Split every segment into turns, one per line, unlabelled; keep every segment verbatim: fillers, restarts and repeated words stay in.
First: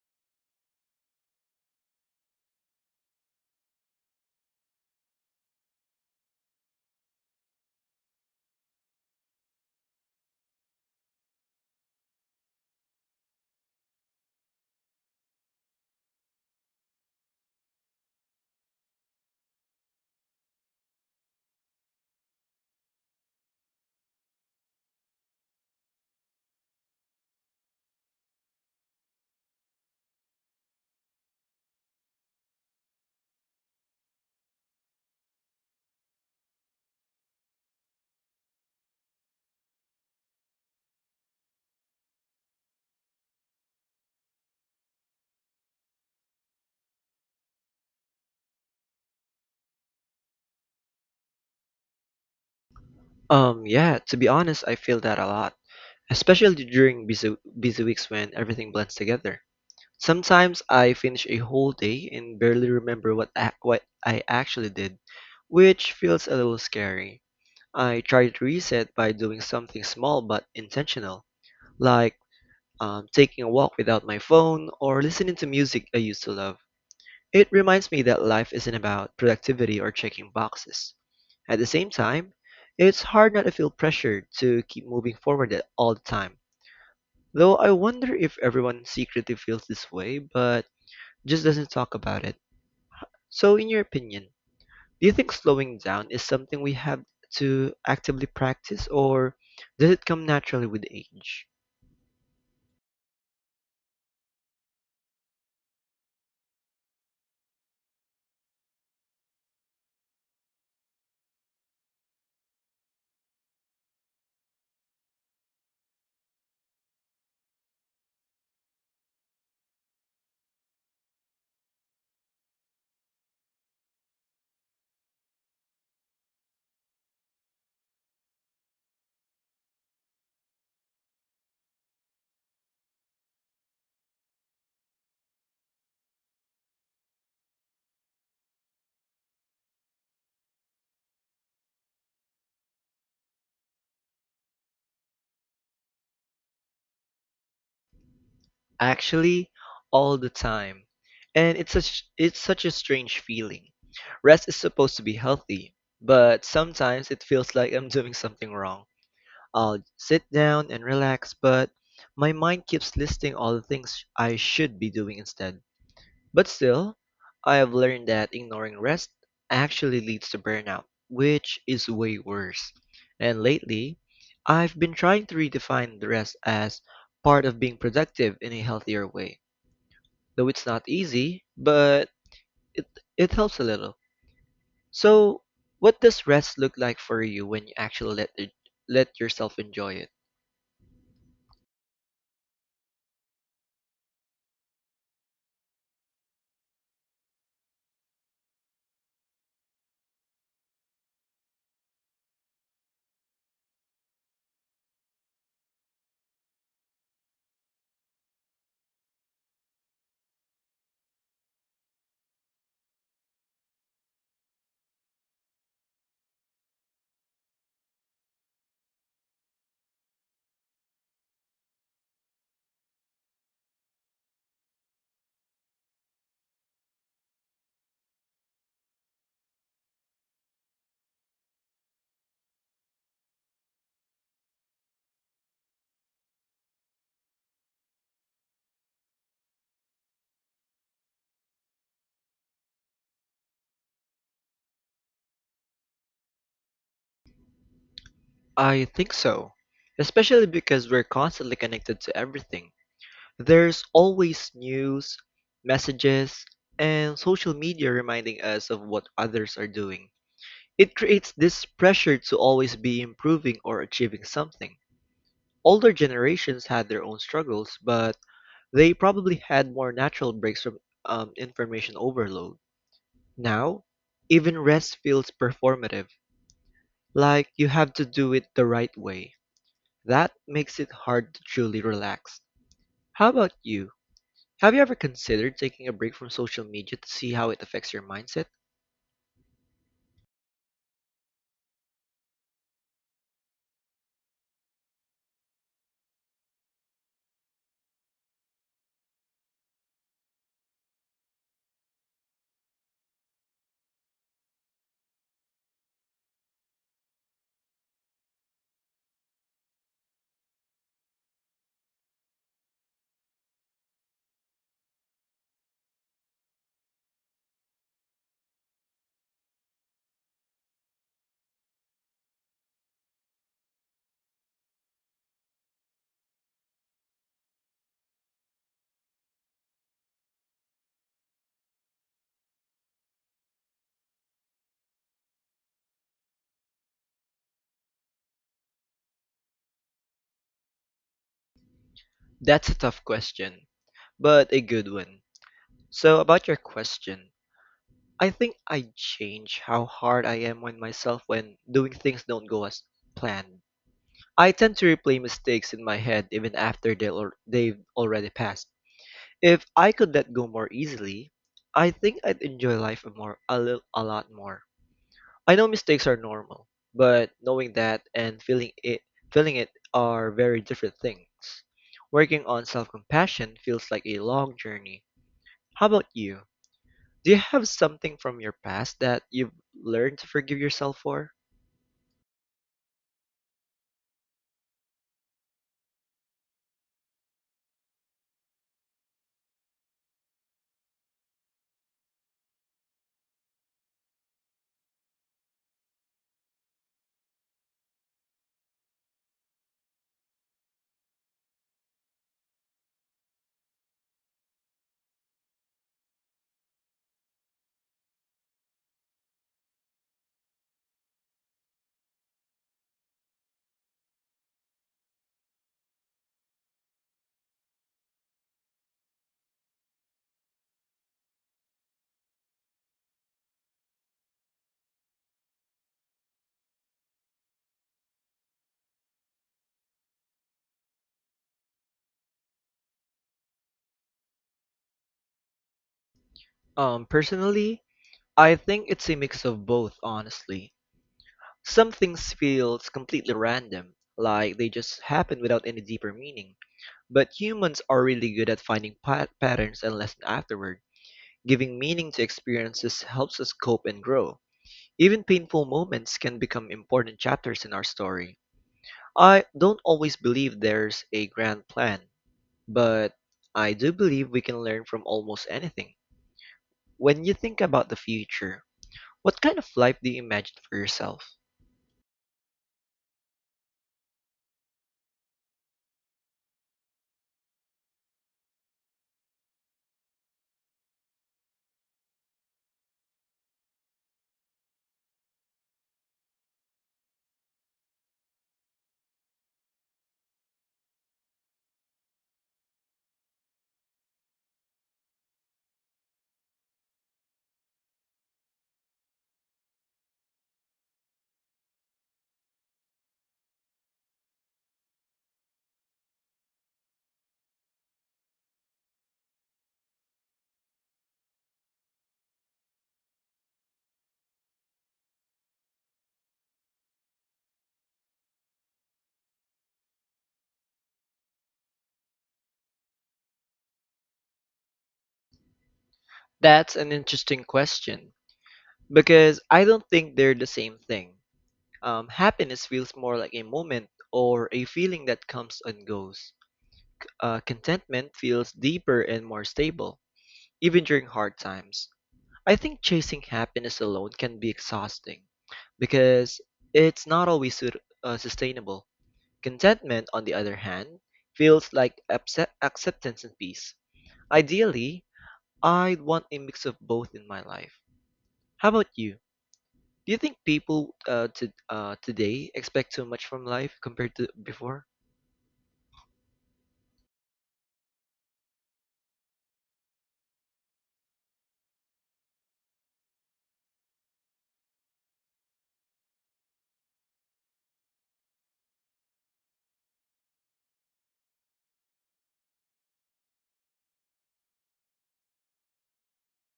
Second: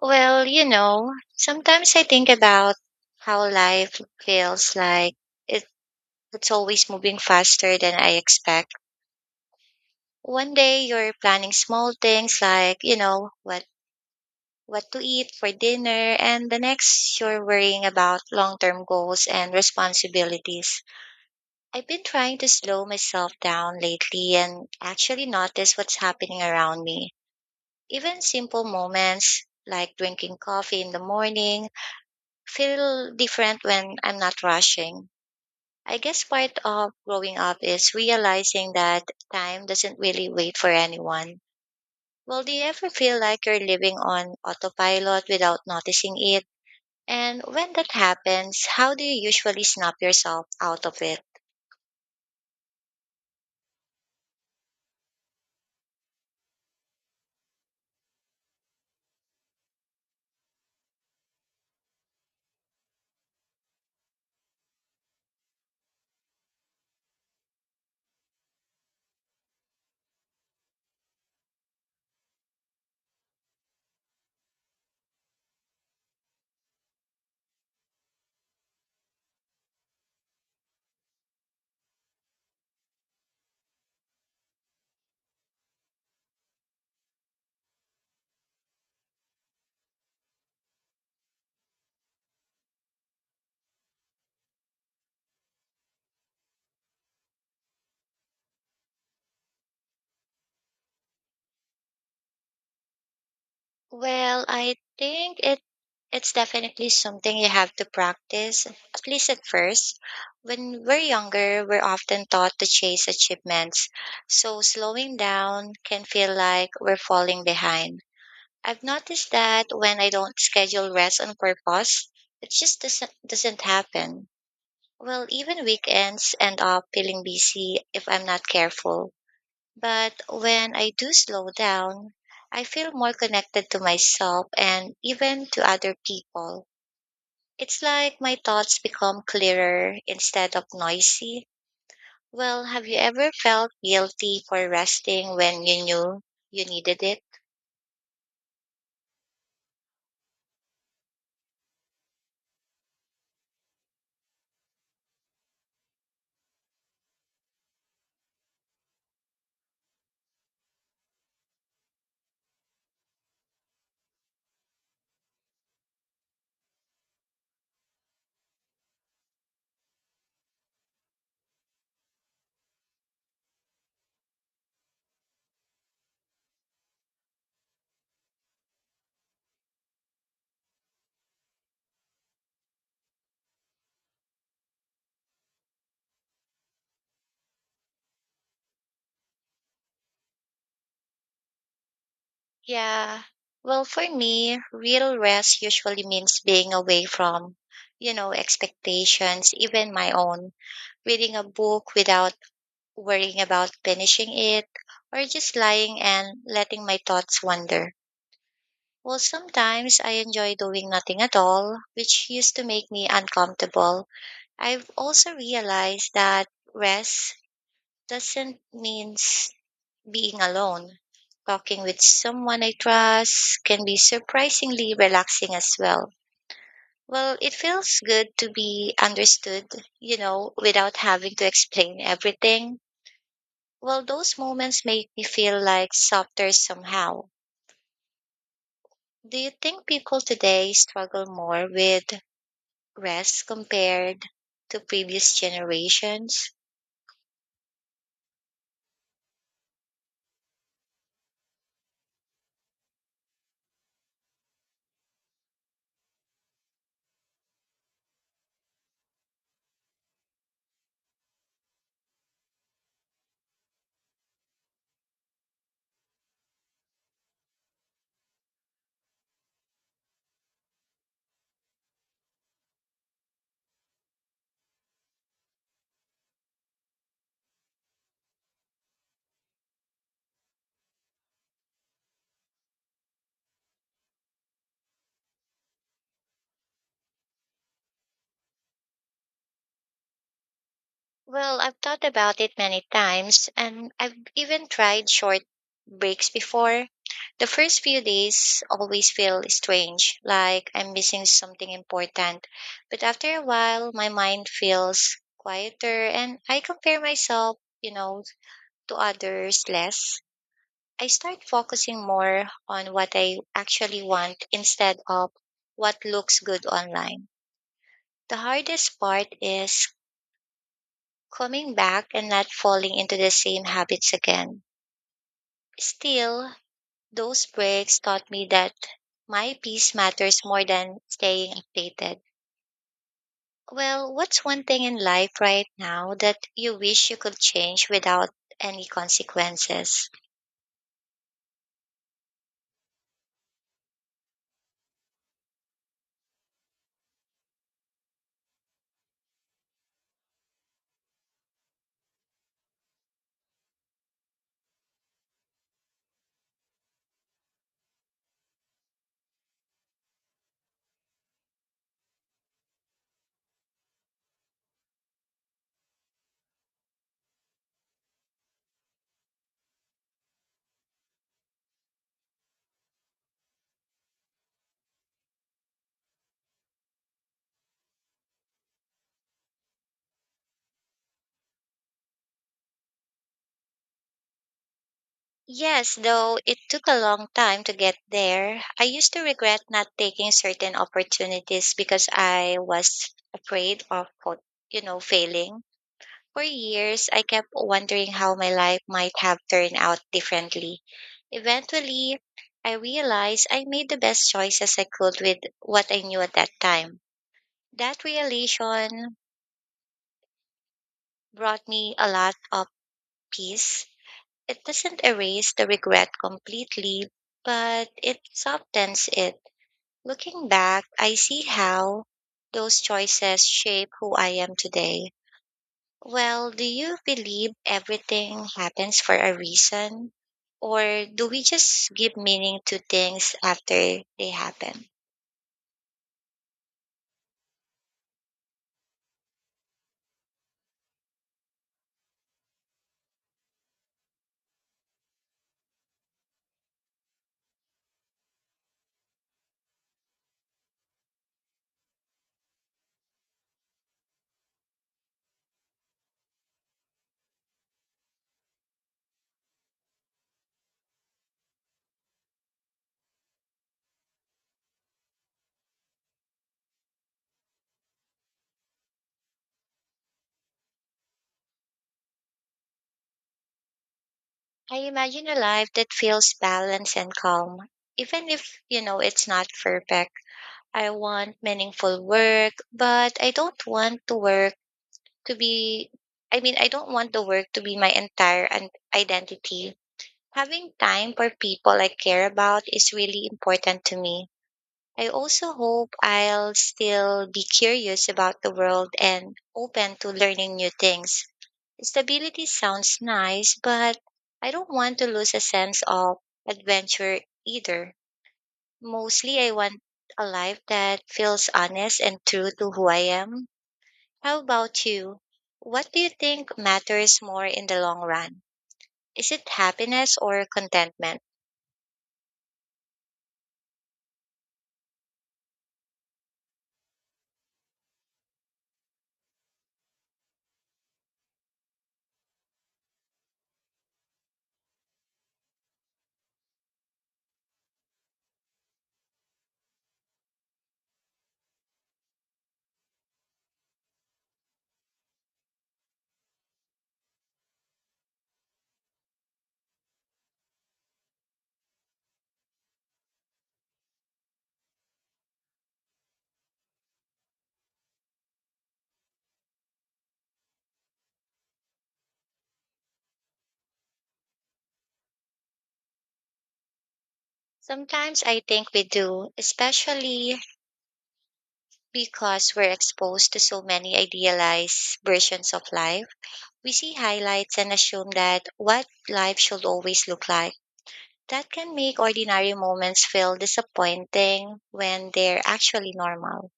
Well, you know, sometimes I think about how life feels like it, it's always moving faster than I expect. One day you're planning small things like, you know, what what to eat for dinner, and the next you're worrying about long-term goals and responsibilities. I've been trying to slow myself down lately and actually notice what's happening around me. Even simple moments like drinking coffee in the morning feel different when I'm not rushing. I guess part of growing up is realizing that time doesn't really wait for anyone. Well, do you ever feel like you're living on autopilot without noticing it? And when that happens, how do you usually snap yourself out of it?
Um, yeah, to be honest, I feel that a lot, especially during busy, busy weeks when everything blends together. Sometimes I finish a whole day and barely remember what ac- what I actually did, which feels a little scary. I try to reset by doing something small but intentional, like um, taking a walk without my phone or listening to music I used to love. It reminds me that life isn't about productivity or checking boxes. At the same time, it's hard not to feel pressured to keep moving forward at all the time. Though I wonder if everyone secretly feels this way, but just doesn't talk about it. So, in your opinion, do you think slowing down is something we have to actively practice, or does it come naturally with age?
Well, I think it it's definitely something you have to practice, at least at first. When we're younger, we're often taught to chase achievements, so slowing down can feel like we're falling behind. I've noticed that when I don't schedule rest on purpose, it just doesn't doesn't happen. Well, even weekends end up feeling busy if I'm not careful. But when I do slow down, I feel more connected to myself and even to other people. It's like my thoughts become clearer instead of noisy. Well, have you ever felt guilty for resting when you knew you needed it?
Actually, all the time. And it's such it's such a strange feeling. Rest is supposed to be healthy, but sometimes it feels like I'm doing something wrong. I'll sit down and relax, but my mind keeps listing all the things I should be doing instead. But still, I have learned that ignoring rest actually leads to burnout, which is way worse. And lately, I've been trying to redefine the rest as part of being productive in a healthier way. Though it's not easy, but it it helps a little. So, what does rest look like for you when you actually let it, let yourself enjoy it?
Yeah. Well, for me, real rest usually means being away from, you know, expectations, even my own. Reading a book without worrying about finishing it, or just lying and letting my thoughts wander. Well, sometimes I enjoy doing nothing at all, which used to make me uncomfortable. I've also realized that rest doesn't mean being alone. Talking with someone I trust can be surprisingly relaxing as well. Well, it feels good to be understood, you know, without having to explain everything. Well, those moments make me feel like softer somehow. Do you think people today struggle more with rest compared to previous generations?
I think so, especially because we're constantly connected to everything. There's always news, messages, and social media reminding us of what others are doing. It creates this pressure to always be improving or achieving something. Older generations had their own struggles, but they probably had more natural breaks from um, information overload. Now, even rest feels performative, like you have to do it the right way. That makes it hard to truly relax. How about you? Have you ever considered taking a break from social media to see how it affects your mindset?
Well, I've thought about it many times and I've even tried short breaks before. The first few days always feel strange, like I'm missing something important. But after a while, my mind feels quieter and I compare myself, you know, to others less. I start focusing more on what I actually want instead of what looks good online. The hardest part is coming back and not falling into the same habits again. Still, those breaks taught me that my peace matters more than staying updated. Well, what's one thing in life right now that you wish you could change without any consequences?
That's a tough question, but a good one. So, about your question, I think I change how hard I am on myself when doing things don't go as planned. I tend to replay mistakes in my head even after they al- they've already passed. If I could let go more easily, I think I'd enjoy life a more a, little, a lot more. I know mistakes are normal, but knowing that and feeling it feeling it are very different things. Working on self-compassion feels like a long journey. How about you? Do you have something from your past that you've learned to forgive yourself for?
Yes, though it took a long time to get there. I used to regret not taking certain opportunities because I was afraid of, quote, you know, failing. For years, I kept wondering how my life might have turned out differently. Eventually, I realized I made the best choices I could with what I knew at that time. That realization brought me a lot of peace. It doesn't erase the regret completely, but it softens it. Looking back, I see how those choices shape who I am today. Well, do you believe everything happens for a reason? Or do we just give meaning to things after they happen?
Um, personally, I think it's a mix of both, honestly. Some things feels completely random, like they just happen without any deeper meaning. But humans are really good at finding pat- patterns and lessons afterward. Giving meaning to experiences helps us cope and grow. Even painful moments can become important chapters in our story. I don't always believe there's a grand plan, but I do believe we can learn from almost anything. When you think about the future, what kind of life do you imagine for yourself?
I imagine a life that feels balanced and calm, even if, you know, it's not perfect. I want meaningful work, but I don't want to work to be I mean, I don't want the work to be my entire an- identity. Having time for people I care about is really important to me. I also hope I'll still be curious about the world and open to learning new things. Stability sounds nice, but I don't want to lose a sense of adventure either. Mostly, I want a life that feels honest and true to who I am. How about you? What do you think matters more in the long run? Is it happiness or contentment?
That's an interesting question because I don't think they're the same thing. Um, happiness feels more like a moment or a feeling that comes and goes. Uh, contentment feels deeper and more stable, even during hard times. I think chasing happiness alone can be exhausting because it's not always su- uh, sustainable. Contentment, on the other hand, feels like upset- acceptance and peace. Ideally, I'd want a mix of both in my life. How about you? Do you think people uh, to, uh, today expect too much from life compared to before?
Sometimes I think we do, especially because we're exposed to so many idealized versions of life. We see highlights and assume that what life should always look like. That can make ordinary moments feel disappointing when they're actually normal.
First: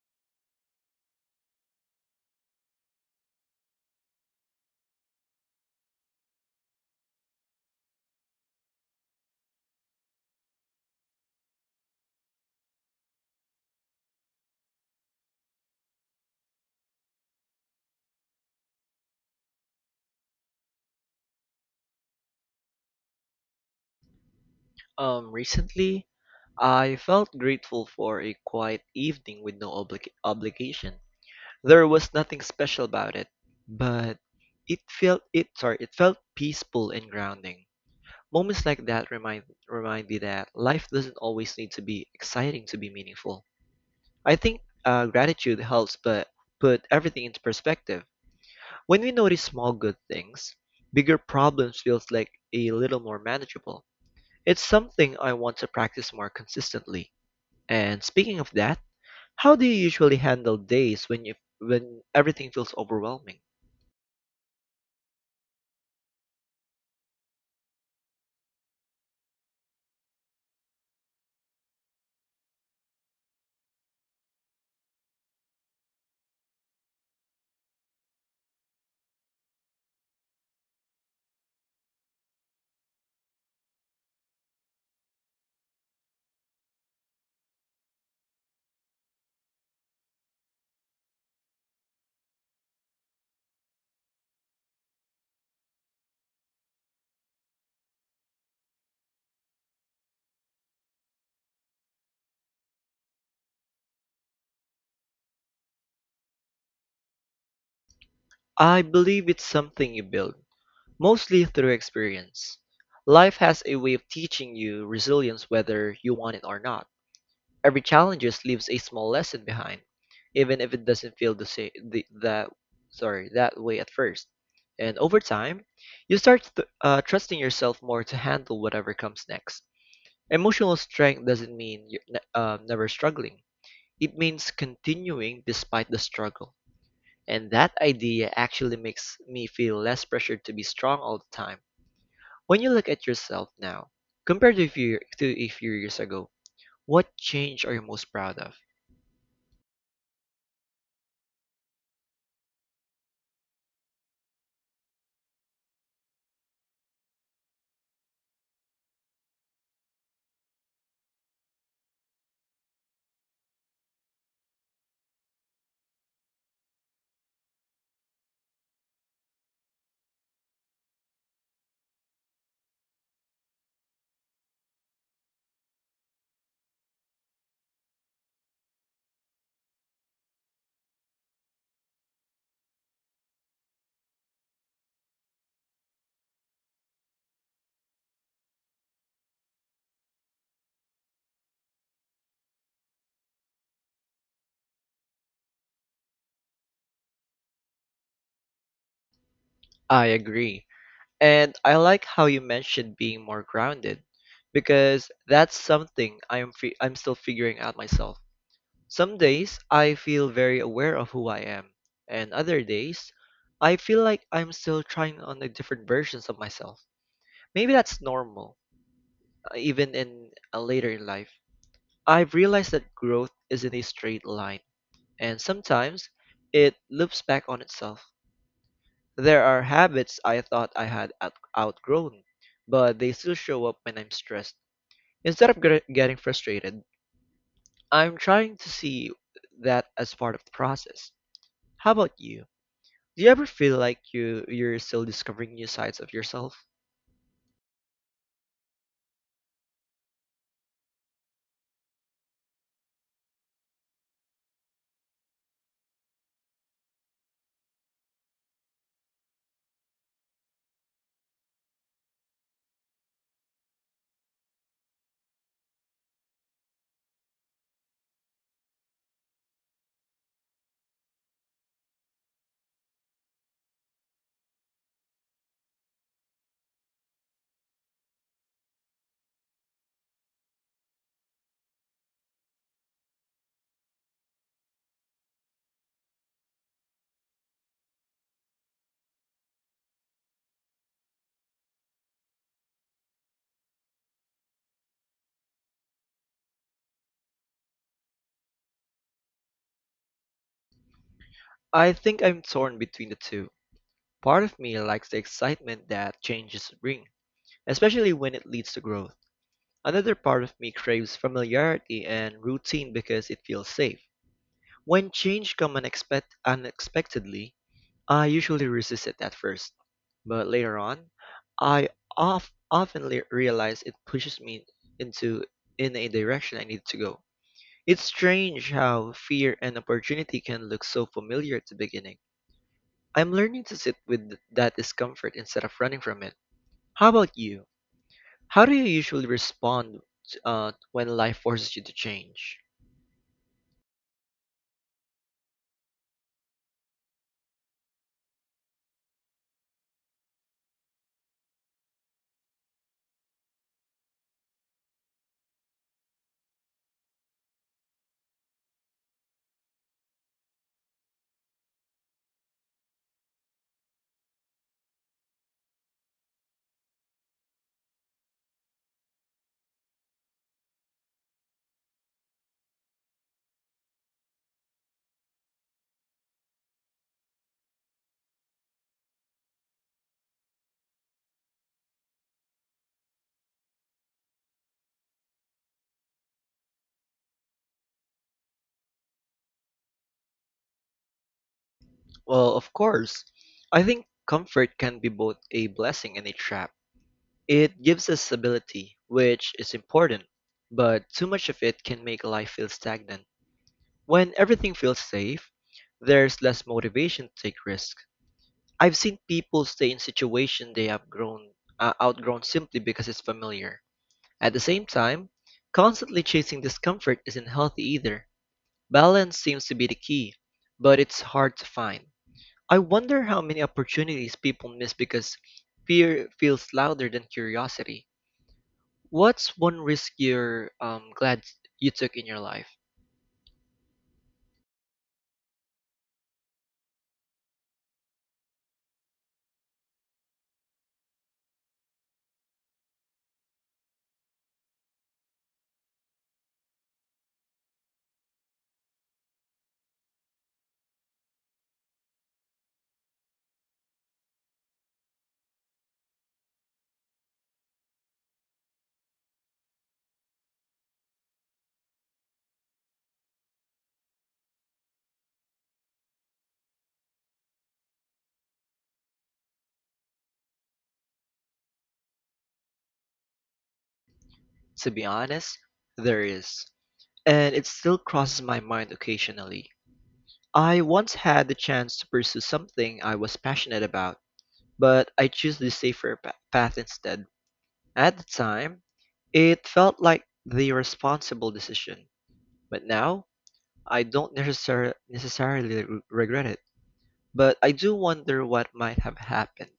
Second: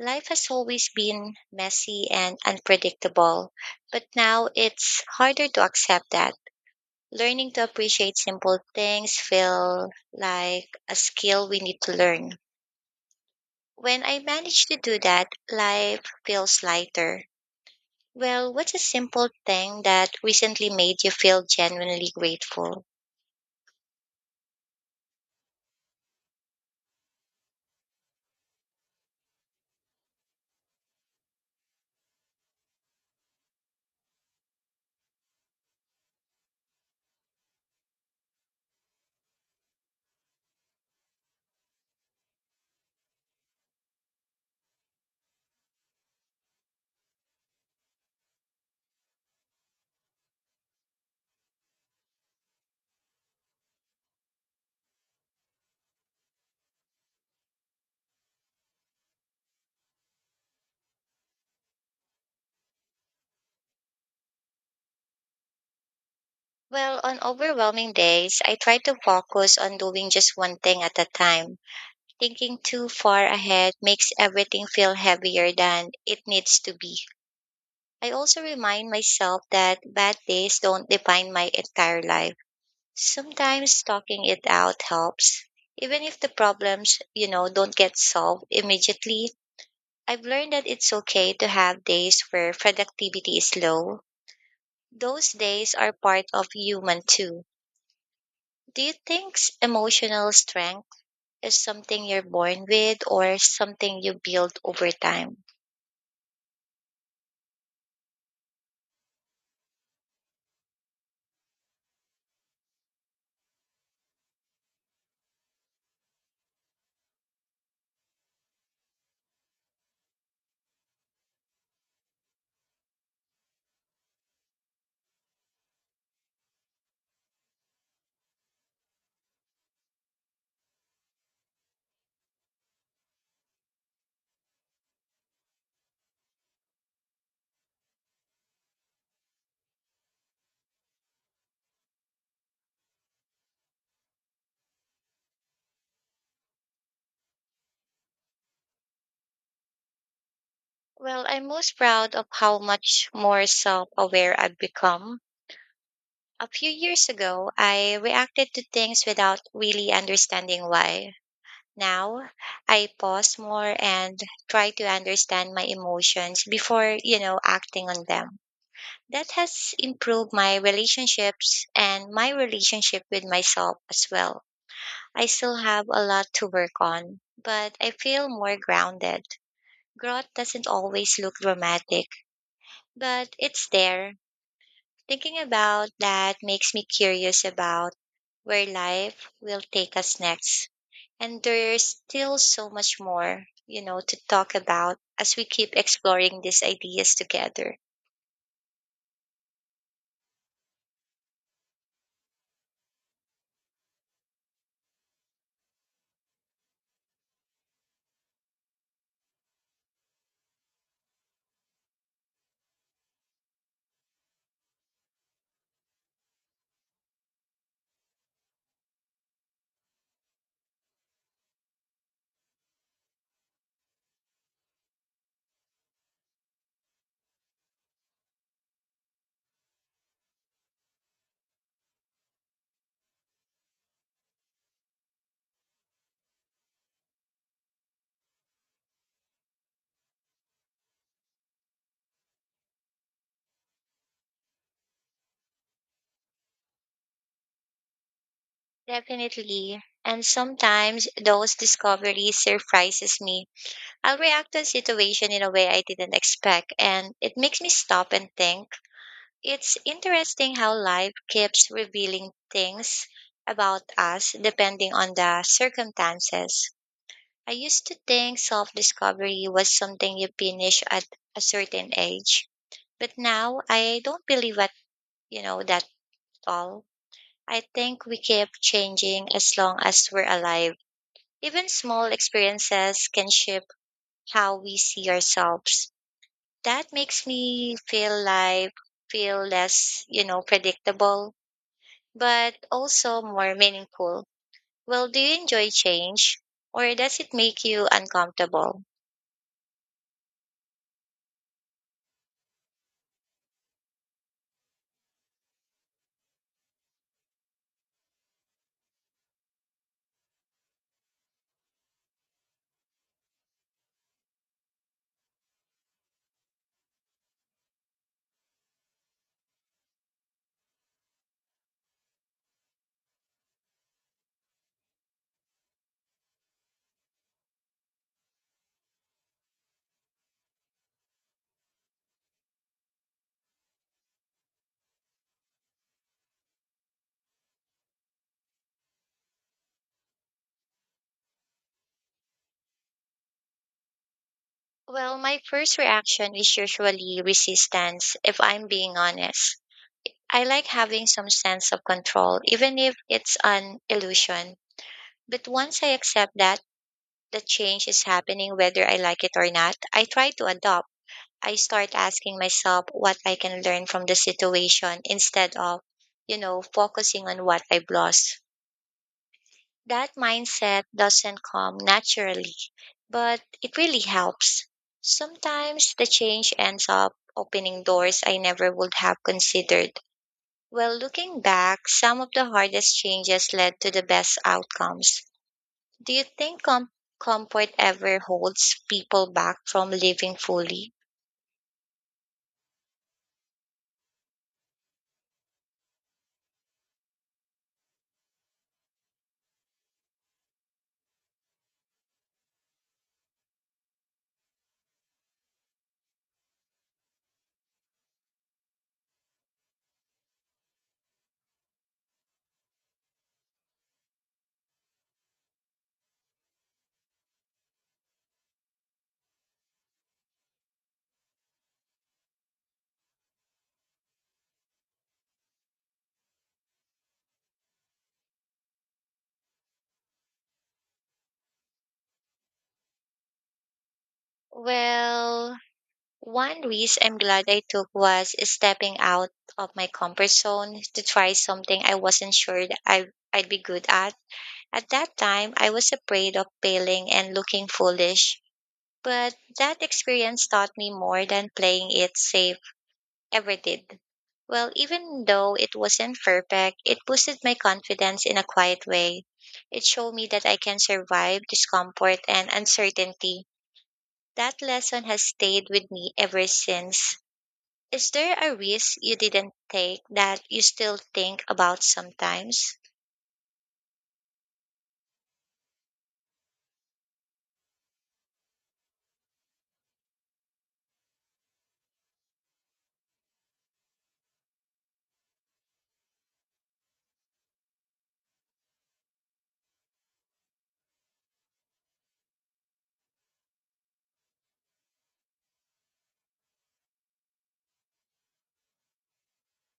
Life has always been messy and unpredictable, but now it's harder to accept that. Learning to appreciate simple things feel like a skill we need to learn. When I manage to do that, life feels lighter. Well, what's a simple thing that recently made you feel genuinely grateful?
Um, recently, I felt grateful for a quiet evening with no obli- obligation. There was nothing special about it, but it felt it sorry, it felt peaceful and grounding. Moments like that remind remind me that life doesn't always need to be exciting to be meaningful. I think uh, gratitude helps, but put everything into perspective. When we notice small good things, bigger problems feels like a little more manageable. It's something I want to practice more consistently. And speaking of that, how do you usually handle days when you when everything feels overwhelming?
Well, on overwhelming days, I try to focus on doing just one thing at a time. Thinking too far ahead makes everything feel heavier than it needs to be. I also remind myself that bad days don't define my entire life. Sometimes talking it out helps. Even if the problems, you know, don't get solved immediately, I've learned that it's okay to have days where productivity is low. Those days are part of human too. Do you think s- emotional strength is something you're born with or something you build over time?
I believe it's something you build, mostly through experience. Life has a way of teaching you resilience whether you want it or not. Every challenge leaves a small lesson behind, even if it doesn't feel the, sa- the that sorry, that way at first. And over time, you start th- uh, trusting yourself more to handle whatever comes next. Emotional strength doesn't mean you're ne- um, never struggling. It means continuing despite the struggle. And that idea actually makes me feel less pressured to be strong all the time. When you look at yourself now, compared to a few, year- to a few years ago, what change are you most proud of?
Well, I'm most proud of how much more self aware I've become. A few years ago, I reacted to things without really understanding why. Now, I pause more and try to understand my emotions before, you know, acting on them. That has improved my relationships and my relationship with myself as well. I still have a lot to work on, but I feel more grounded. Growth doesn't always look dramatic, but it's there. Thinking about that makes me curious about where life will take us next. And there's still so much more, you know, to talk about as we keep exploring these ideas together.
I agree. And I like how you mentioned being more grounded because that's something I'm fi- I'm still figuring out myself. Some days I feel very aware of who I am, and other days I feel like I'm still trying on the different versions of myself. Maybe that's normal, uh, even in a later in life. I've realized that growth isn't a straight line, and sometimes it loops back on itself. There are habits I thought I had out- outgrown, but they still show up when I'm stressed. Instead of gr- getting frustrated, I'm trying to see that as part of the process. How about you? Do you ever feel like you you're still discovering new sides of yourself?
Definitely. And sometimes those discoveries surprises me. I'll react to a situation in a way I didn't expect and it makes me stop and think. It's interesting how life keeps revealing things about us depending on the circumstances. I used to think self discovery was something you finish at a certain age, but now I don't believe that, you know, that all. I think we keep changing as long as we're alive. Even small experiences can shape how we see ourselves. That makes me feel life feel less, you know, predictable, but also more meaningful. Well, do you enjoy change or does it make you uncomfortable?
I think I'm torn between the two. Part of me likes the excitement that changes bring, especially when it leads to growth. Another part of me craves familiarity and routine because it feels safe. When change comes unexpect- unexpectedly, I usually resist it at first, but later on, I of- often le- realize it pushes me into in a direction I need to go. It's strange how fear and opportunity can look so familiar at the beginning. I'm learning to sit with th- that discomfort instead of running from it. How about you? How do you usually respond uh, when life forces you to change?
Well, my first reaction is usually resistance, if I'm being honest. I like having some sense of control, even if it's an illusion. But once I accept that the change is happening whether I like it or not, I try to adopt. I start asking myself what I can learn from the situation instead of, you know, focusing on what I've lost. That mindset doesn't come naturally but it really helps. Sometimes the change ends up opening doors I never would have considered. Well, looking back, some of the hardest changes led to the best outcomes. Do you think com- comfort ever holds people back from living fully?
Well, of course, I think comfort can be both a blessing and a trap. It gives us stability, which is important, but too much of it can make life feel stagnant. When everything feels safe, there's less motivation to take risks. I've seen people stay in situation they have grown uh, outgrown simply because it's familiar. At the same time, constantly chasing discomfort isn't healthy either. Balance seems to be the key, but it's hard to find. I wonder how many opportunities people miss because fear feels louder than curiosity. What's one risk you're um, glad you took in your life?
Well, one risk I'm glad I took was stepping out of my comfort zone to try something I wasn't sure that I I'd be good at. At that time I was afraid of failing and looking foolish, but that experience taught me more than playing it safe ever did. Well, even though it wasn't perfect, it boosted my confidence in a quiet way. It showed me that I can survive discomfort and uncertainty. That lesson has stayed with me ever since. Is there a risk you didn't take that you still think about sometimes?
To be honest, there is. And it still crosses my mind occasionally. I once had the chance to pursue something I was passionate about, but I chose the safer pa- path instead. At the time, it felt like the responsible decision, but now I don't necessar- necessarily re- regret it. But I do wonder what might have happened.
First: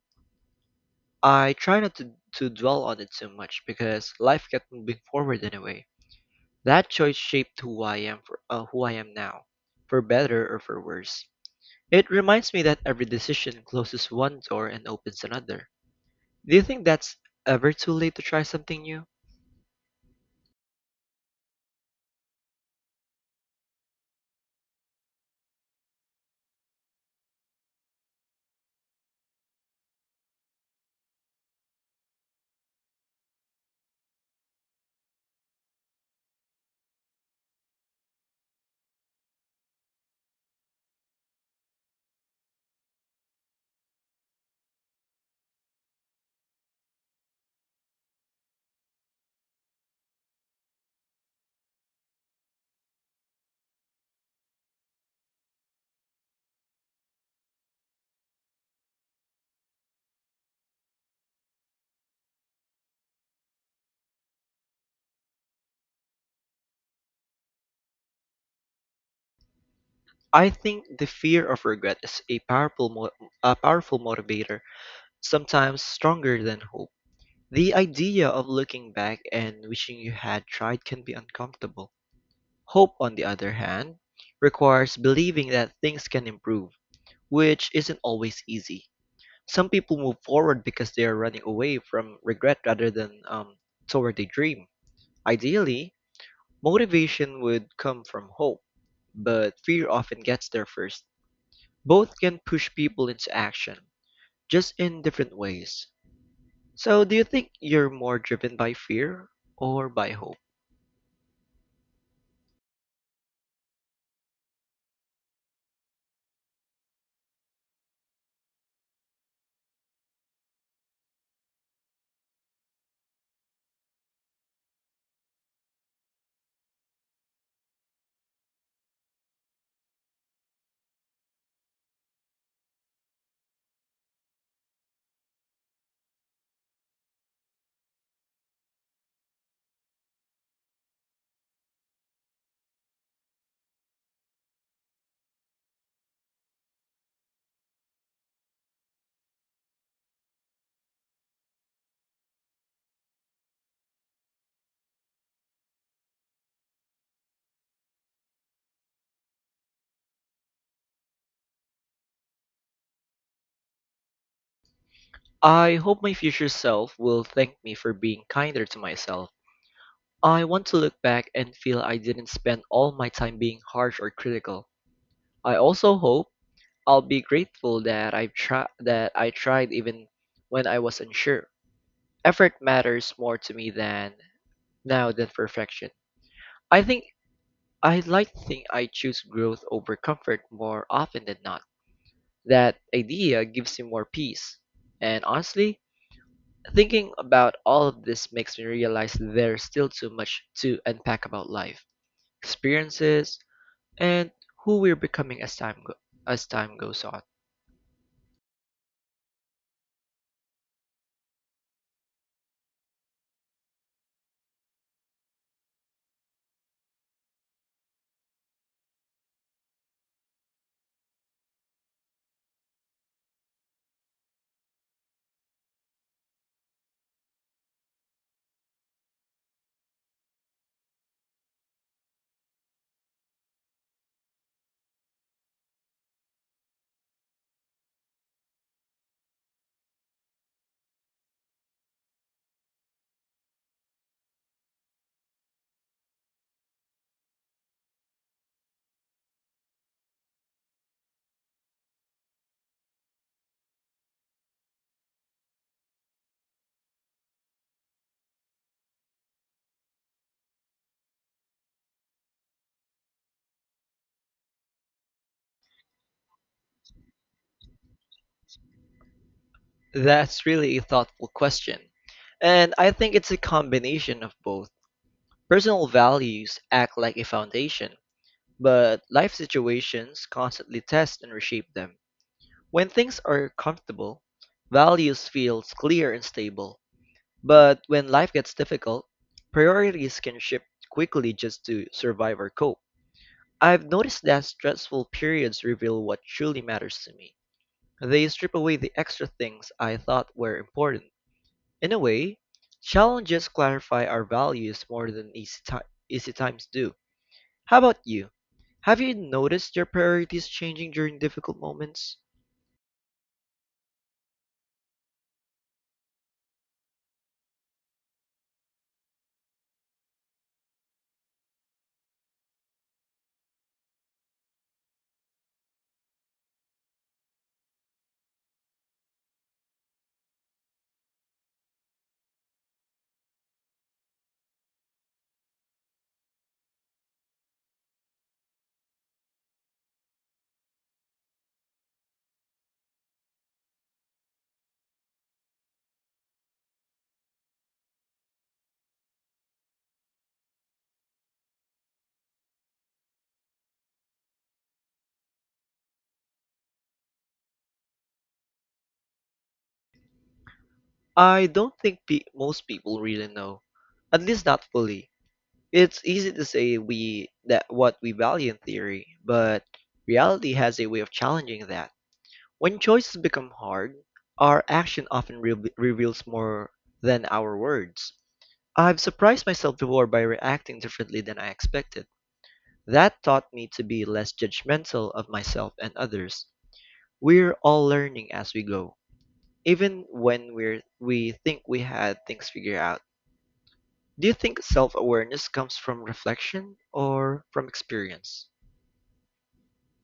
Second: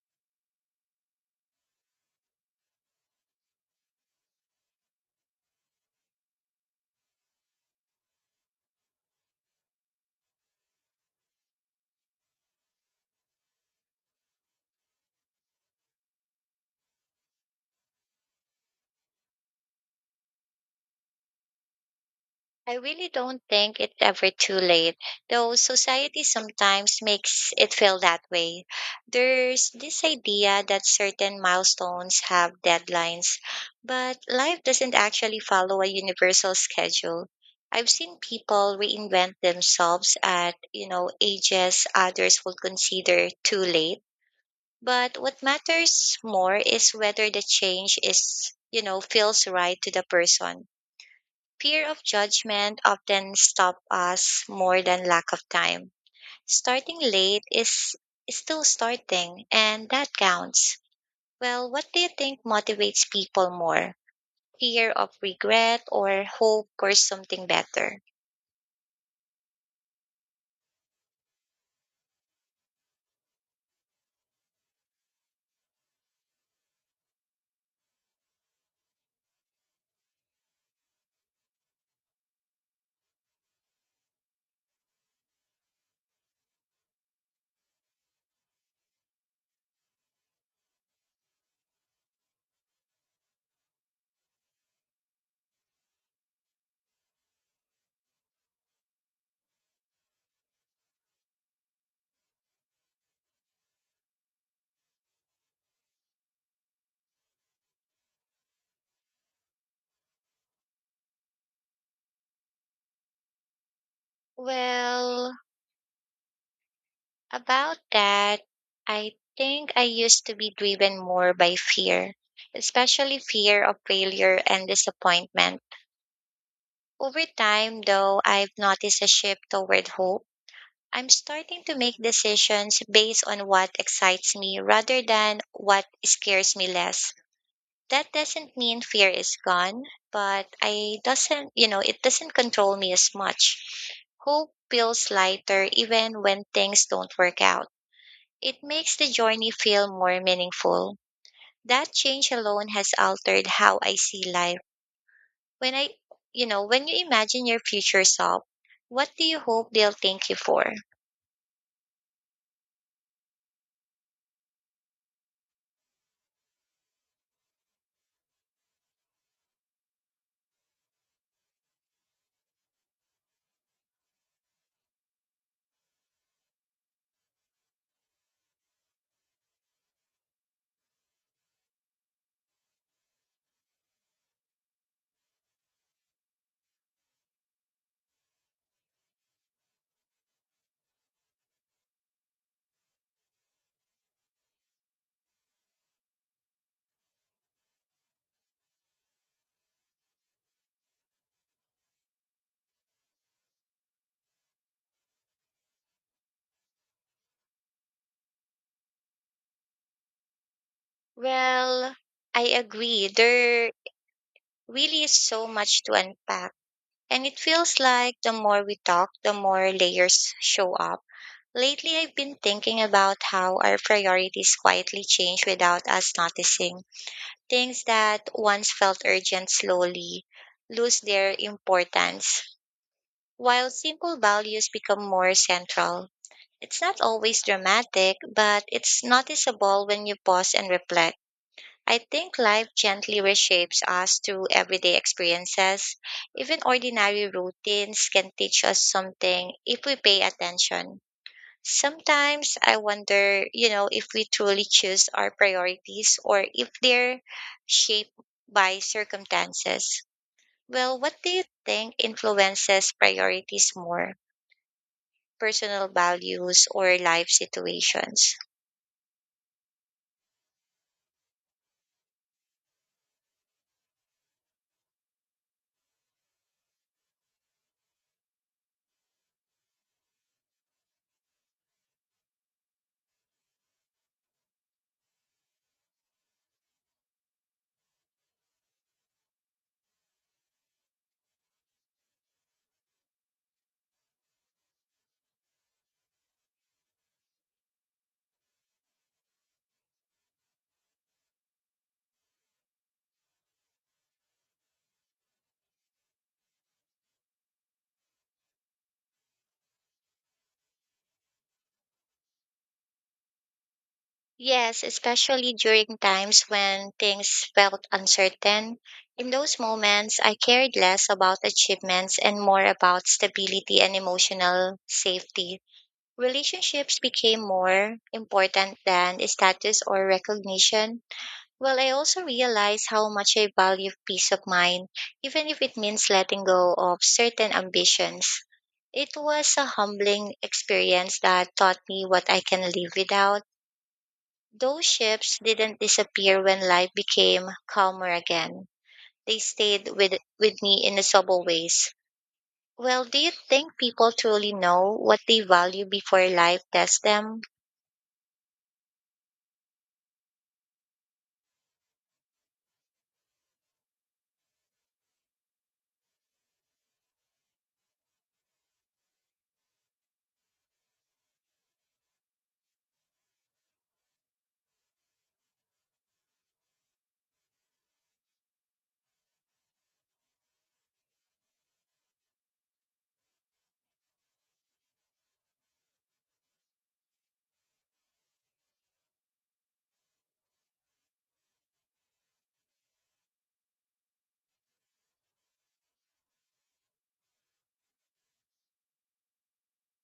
I try not to, to dwell on it too much because life kept moving forward anyway. That choice shaped who I am for uh, who I am now, for better or for worse. It reminds me that every decision closes one door and opens another. Do you think that's ever too late to try something new?
I really don't think it's ever too late, though society sometimes makes it feel that way. There's this idea that certain milestones have deadlines, but life doesn't actually follow a universal schedule. I've seen people reinvent themselves at, you know, ages others would consider too late. But what matters more is whether the change is, you know, feels right to the person. Fear of judgment often stop us more than lack of time. Starting late is is still starting, and that counts. Well, what do you think motivates people more? Fear of regret or hope for something better?
I think the fear of regret is a powerful mo- a powerful motivator, sometimes stronger than hope. The idea of looking back and wishing you had tried can be uncomfortable. Hope, on the other hand, requires believing that things can improve, which isn't always easy. Some people move forward because they are running away from regret rather than um, toward a dream. Ideally, motivation would come from hope, but fear often gets there first. Both can push people into action, just in different ways. So, do you think you're more driven by fear or by hope?
Well, about that, I think I used to be driven more by fear, especially fear of failure and disappointment. Over time, though, I've noticed a shift toward hope. I'm starting to make decisions based on what excites me rather than what scares me less. That doesn't mean fear is gone, but I doesn't, you know, it doesn't control me as much. Hope feels lighter even when things don't work out. It makes the journey feel more meaningful. That change alone has altered how I see life. When I, you know, when you imagine your future self, what do you hope they'll thank you for?
I hope my future self will thank me for being kinder to myself. I want to look back and feel I didn't spend all my time being harsh or critical. I also hope I'll be grateful that I've tried that I tried even when I was unsure. Effort matters more to me than now than perfection. I think I like to think I choose growth over comfort more often than not. That idea gives me more peace. And honestly, thinking about all of this makes me realize there's still too much to unpack about life, experiences, and who we're becoming as time go- as time goes on.
Well, I agree. There really is so much to unpack. And it feels like the more we talk, the more layers show up. Lately, I've been thinking about how our priorities quietly change without us noticing. Things that once felt urgent slowly lose their importance, while simple values become more central. It's not always dramatic, but it's noticeable when you pause and reflect. I think life gently reshapes us through everyday experiences. Even ordinary routines can teach us something if we pay attention. Sometimes I wonder, you know, if we truly choose our priorities or if they're shaped by circumstances. Well, what do you think influences priorities more? Personal values or life situations?
That's really a thoughtful question. And I think it's a combination of both. Personal values act like a foundation, but life situations constantly test and reshape them. When things are comfortable, values feel clear and stable. But when life gets difficult, priorities can shift quickly just to survive or cope. I've noticed that stressful periods reveal what truly matters to me. They strip away the extra things I thought were important. In a way, challenges clarify our values more than easy, ti- easy times do. How about you? Have you noticed your priorities changing during difficult moments?
Yes, especially during times when things felt uncertain. In those moments, I cared less about achievements and more about stability and emotional safety. Relationships became more important than status or recognition. Well, I also realized how much I value peace of mind, even if it means letting go of certain ambitions. It was a humbling experience that taught me what I can live without those ships didn't disappear when life became calmer again. They stayed with, with me in subtle ways. Well, do you think people truly know what they value before life tests them?
I don't think pe- most people really know, at least not fully. It's easy to say we that what we value in theory, but reality has a way of challenging that. When choices become hard, our action often re- reveals more than our words. I've surprised myself before by reacting differently than I expected. That taught me to be less judgmental of myself and others. We're all learning as we go, even when we're, we think we had things figured out. Do you think self awareness comes from reflection or from experience?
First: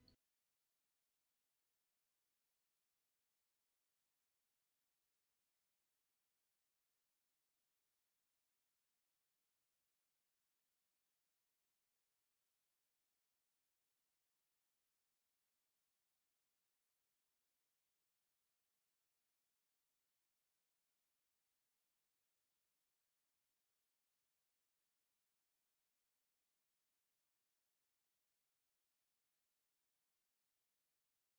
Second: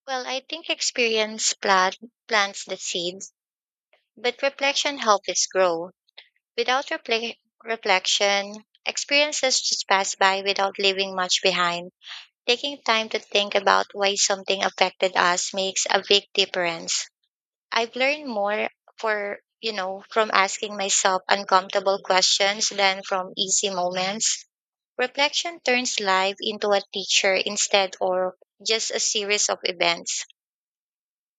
Well, I think experience plant, plants the seeds, but reflection helps it grow. Without repl- reflection, experiences just pass by without leaving much behind. Taking time to think about why something affected us makes a big difference. I've learned more for, you know, from asking myself uncomfortable questions than from easy moments. Reflection turns life into a teacher instead or just a series of events.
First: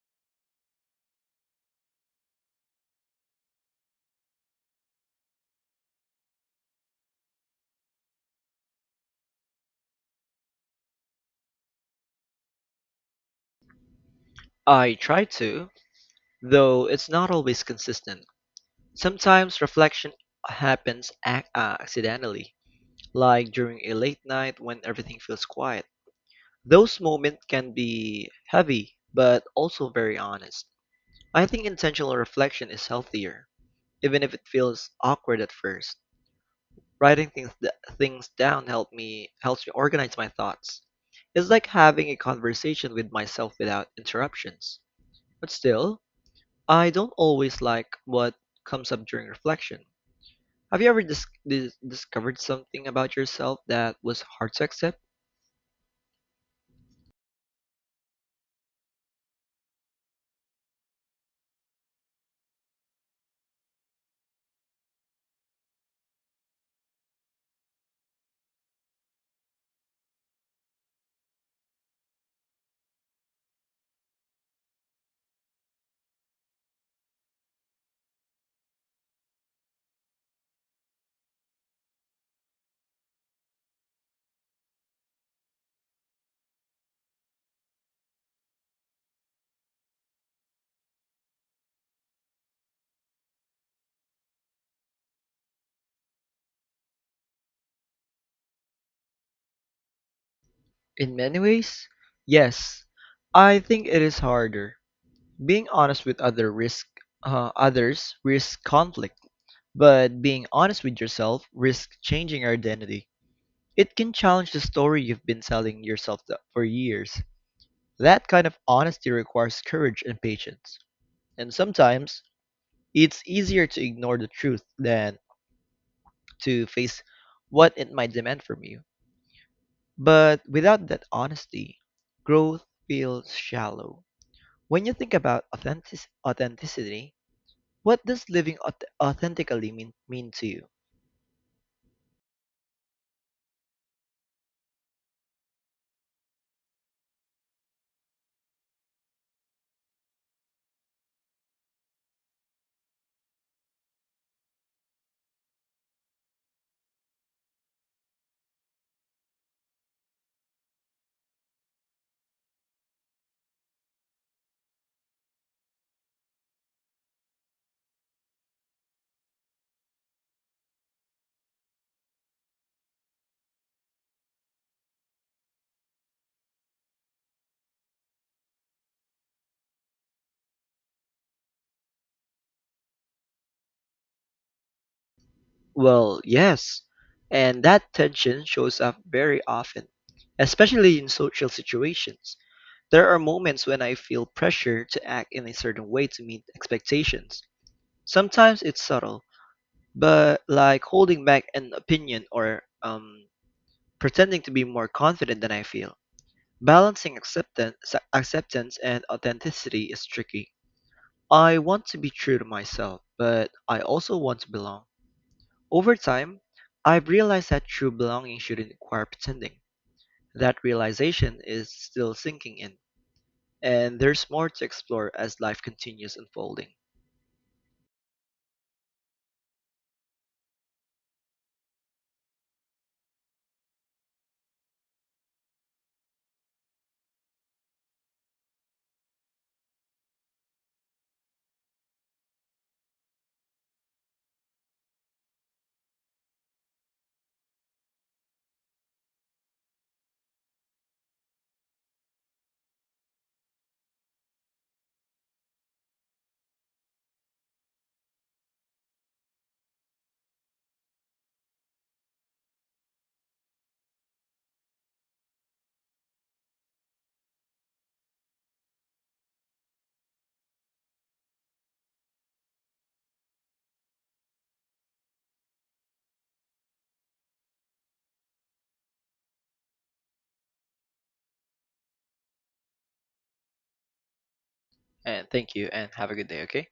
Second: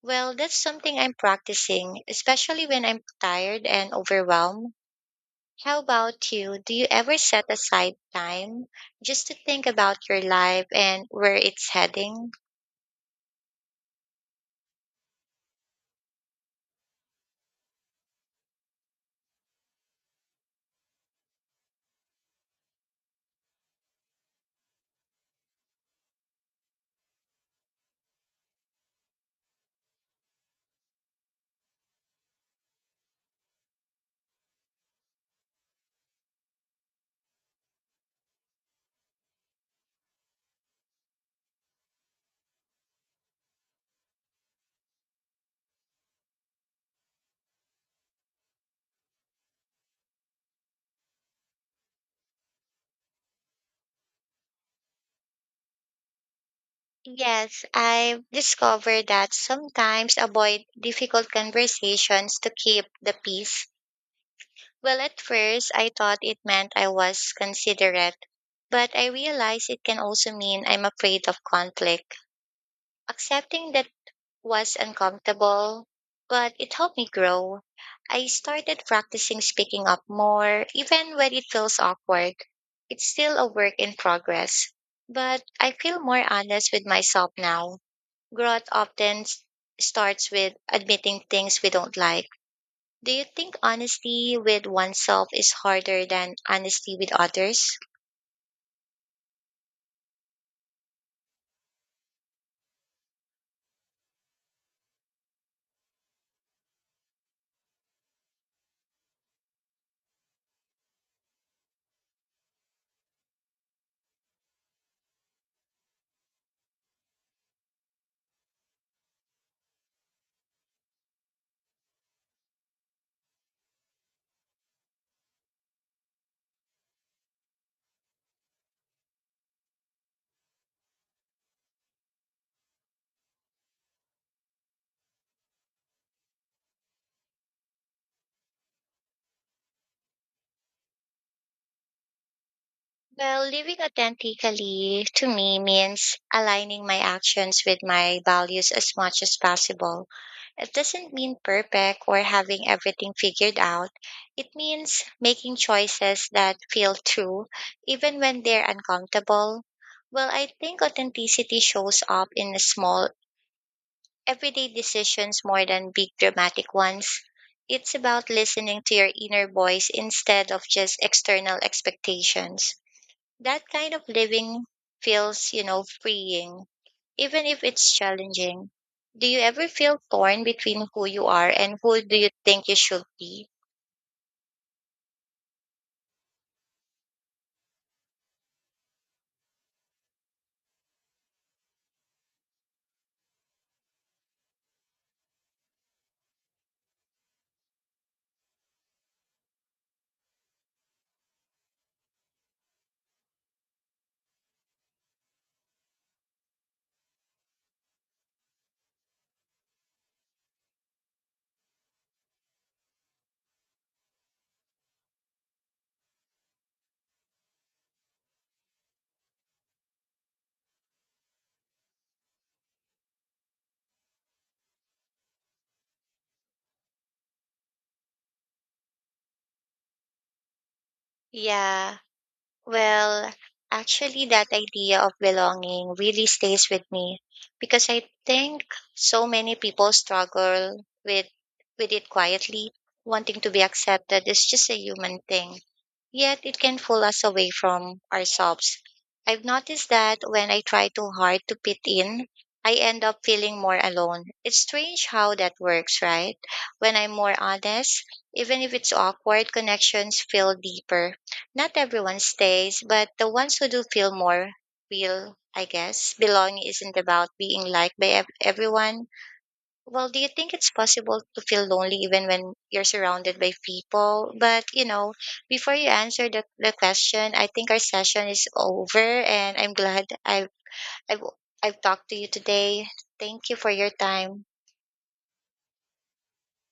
Well, that's something I'm practicing, especially when I'm tired and overwhelmed. How about you? Do you ever set aside time just to think about your life and where it's heading?
I try to, though it's not always consistent. Sometimes reflection happens ac- uh, accidentally, like during a late night when everything feels quiet. Those moments can be heavy, but also very honest. I think intentional reflection is healthier, even if it feels awkward at first. Writing things d- things down help me helps me organize my thoughts. It's like having a conversation with myself without interruptions. But still, I don't always like what comes up during reflection. Have you ever dis- dis- discovered something about yourself that was hard to accept?
Yes, I've discovered that sometimes avoid difficult conversations to keep the peace. Well, at first, I thought it meant I was considerate, but I realized it can also mean I'm afraid of conflict. Accepting that was uncomfortable, but it helped me grow. I started practicing speaking up more, even when it feels awkward. It's still a work in progress, but I feel more honest with myself now. Growth often s- starts with admitting things we don't like. Do you think honesty with oneself is harder than honesty with others?
In many ways, yes. I think it is harder. Being honest with other risk uh, others risk conflict, but being honest with yourself risks changing your identity. It can challenge the story you've been telling yourself th- for years. That kind of honesty requires courage and patience. And sometimes, it's easier to ignore the truth than to face what it might demand from you. But without that honesty, growth feels shallow. When you think about authentic- authenticity, what does living auth- authentically mean, mean to you?
Well, living authentically to me means aligning my actions with my values as much as possible. It doesn't mean perfect or having everything figured out. It means making choices that feel true, even when they're uncomfortable. Well, I think authenticity shows up in small everyday decisions more than big dramatic ones. It's about listening to your inner voice instead of just external expectations. That kind of living feels, you know, freeing, even if it's challenging. Do you ever feel torn between who you are and who do you think you should be?
Well, yes, and that tension shows up very often, especially in social situations. There are moments when I feel pressure to act in a certain way to meet expectations. Sometimes it's subtle, but like holding back an opinion or um, pretending to be more confident than I feel. Balancing acceptance, acceptance and authenticity is tricky. I want to be true to myself, but I also want to belong. Over time, I've realized that true belonging shouldn't require pretending. That realization is still sinking in, and there's more to explore as life continues unfolding.
Yeah. Well, actually, that idea of belonging really stays with me because I think so many people struggle with with it quietly. Wanting to be accepted is just a human thing, yet it can pull us away from ourselves. I've noticed that when I try too hard to fit in, I end up feeling more alone. It's strange how that works, right? When I'm more honest, even if it's awkward, connections feel deeper not everyone stays, but the ones who do feel more real, I guess. Belonging isn't about being liked by ev- everyone. Well, do you think it's possible to feel lonely even when you're surrounded by people? But, you know, before you answer the, the question, I think our session is over and I'm glad I've, I've, I've talked to you today. Thank you for your time.
And thank you, and have a good day, okay?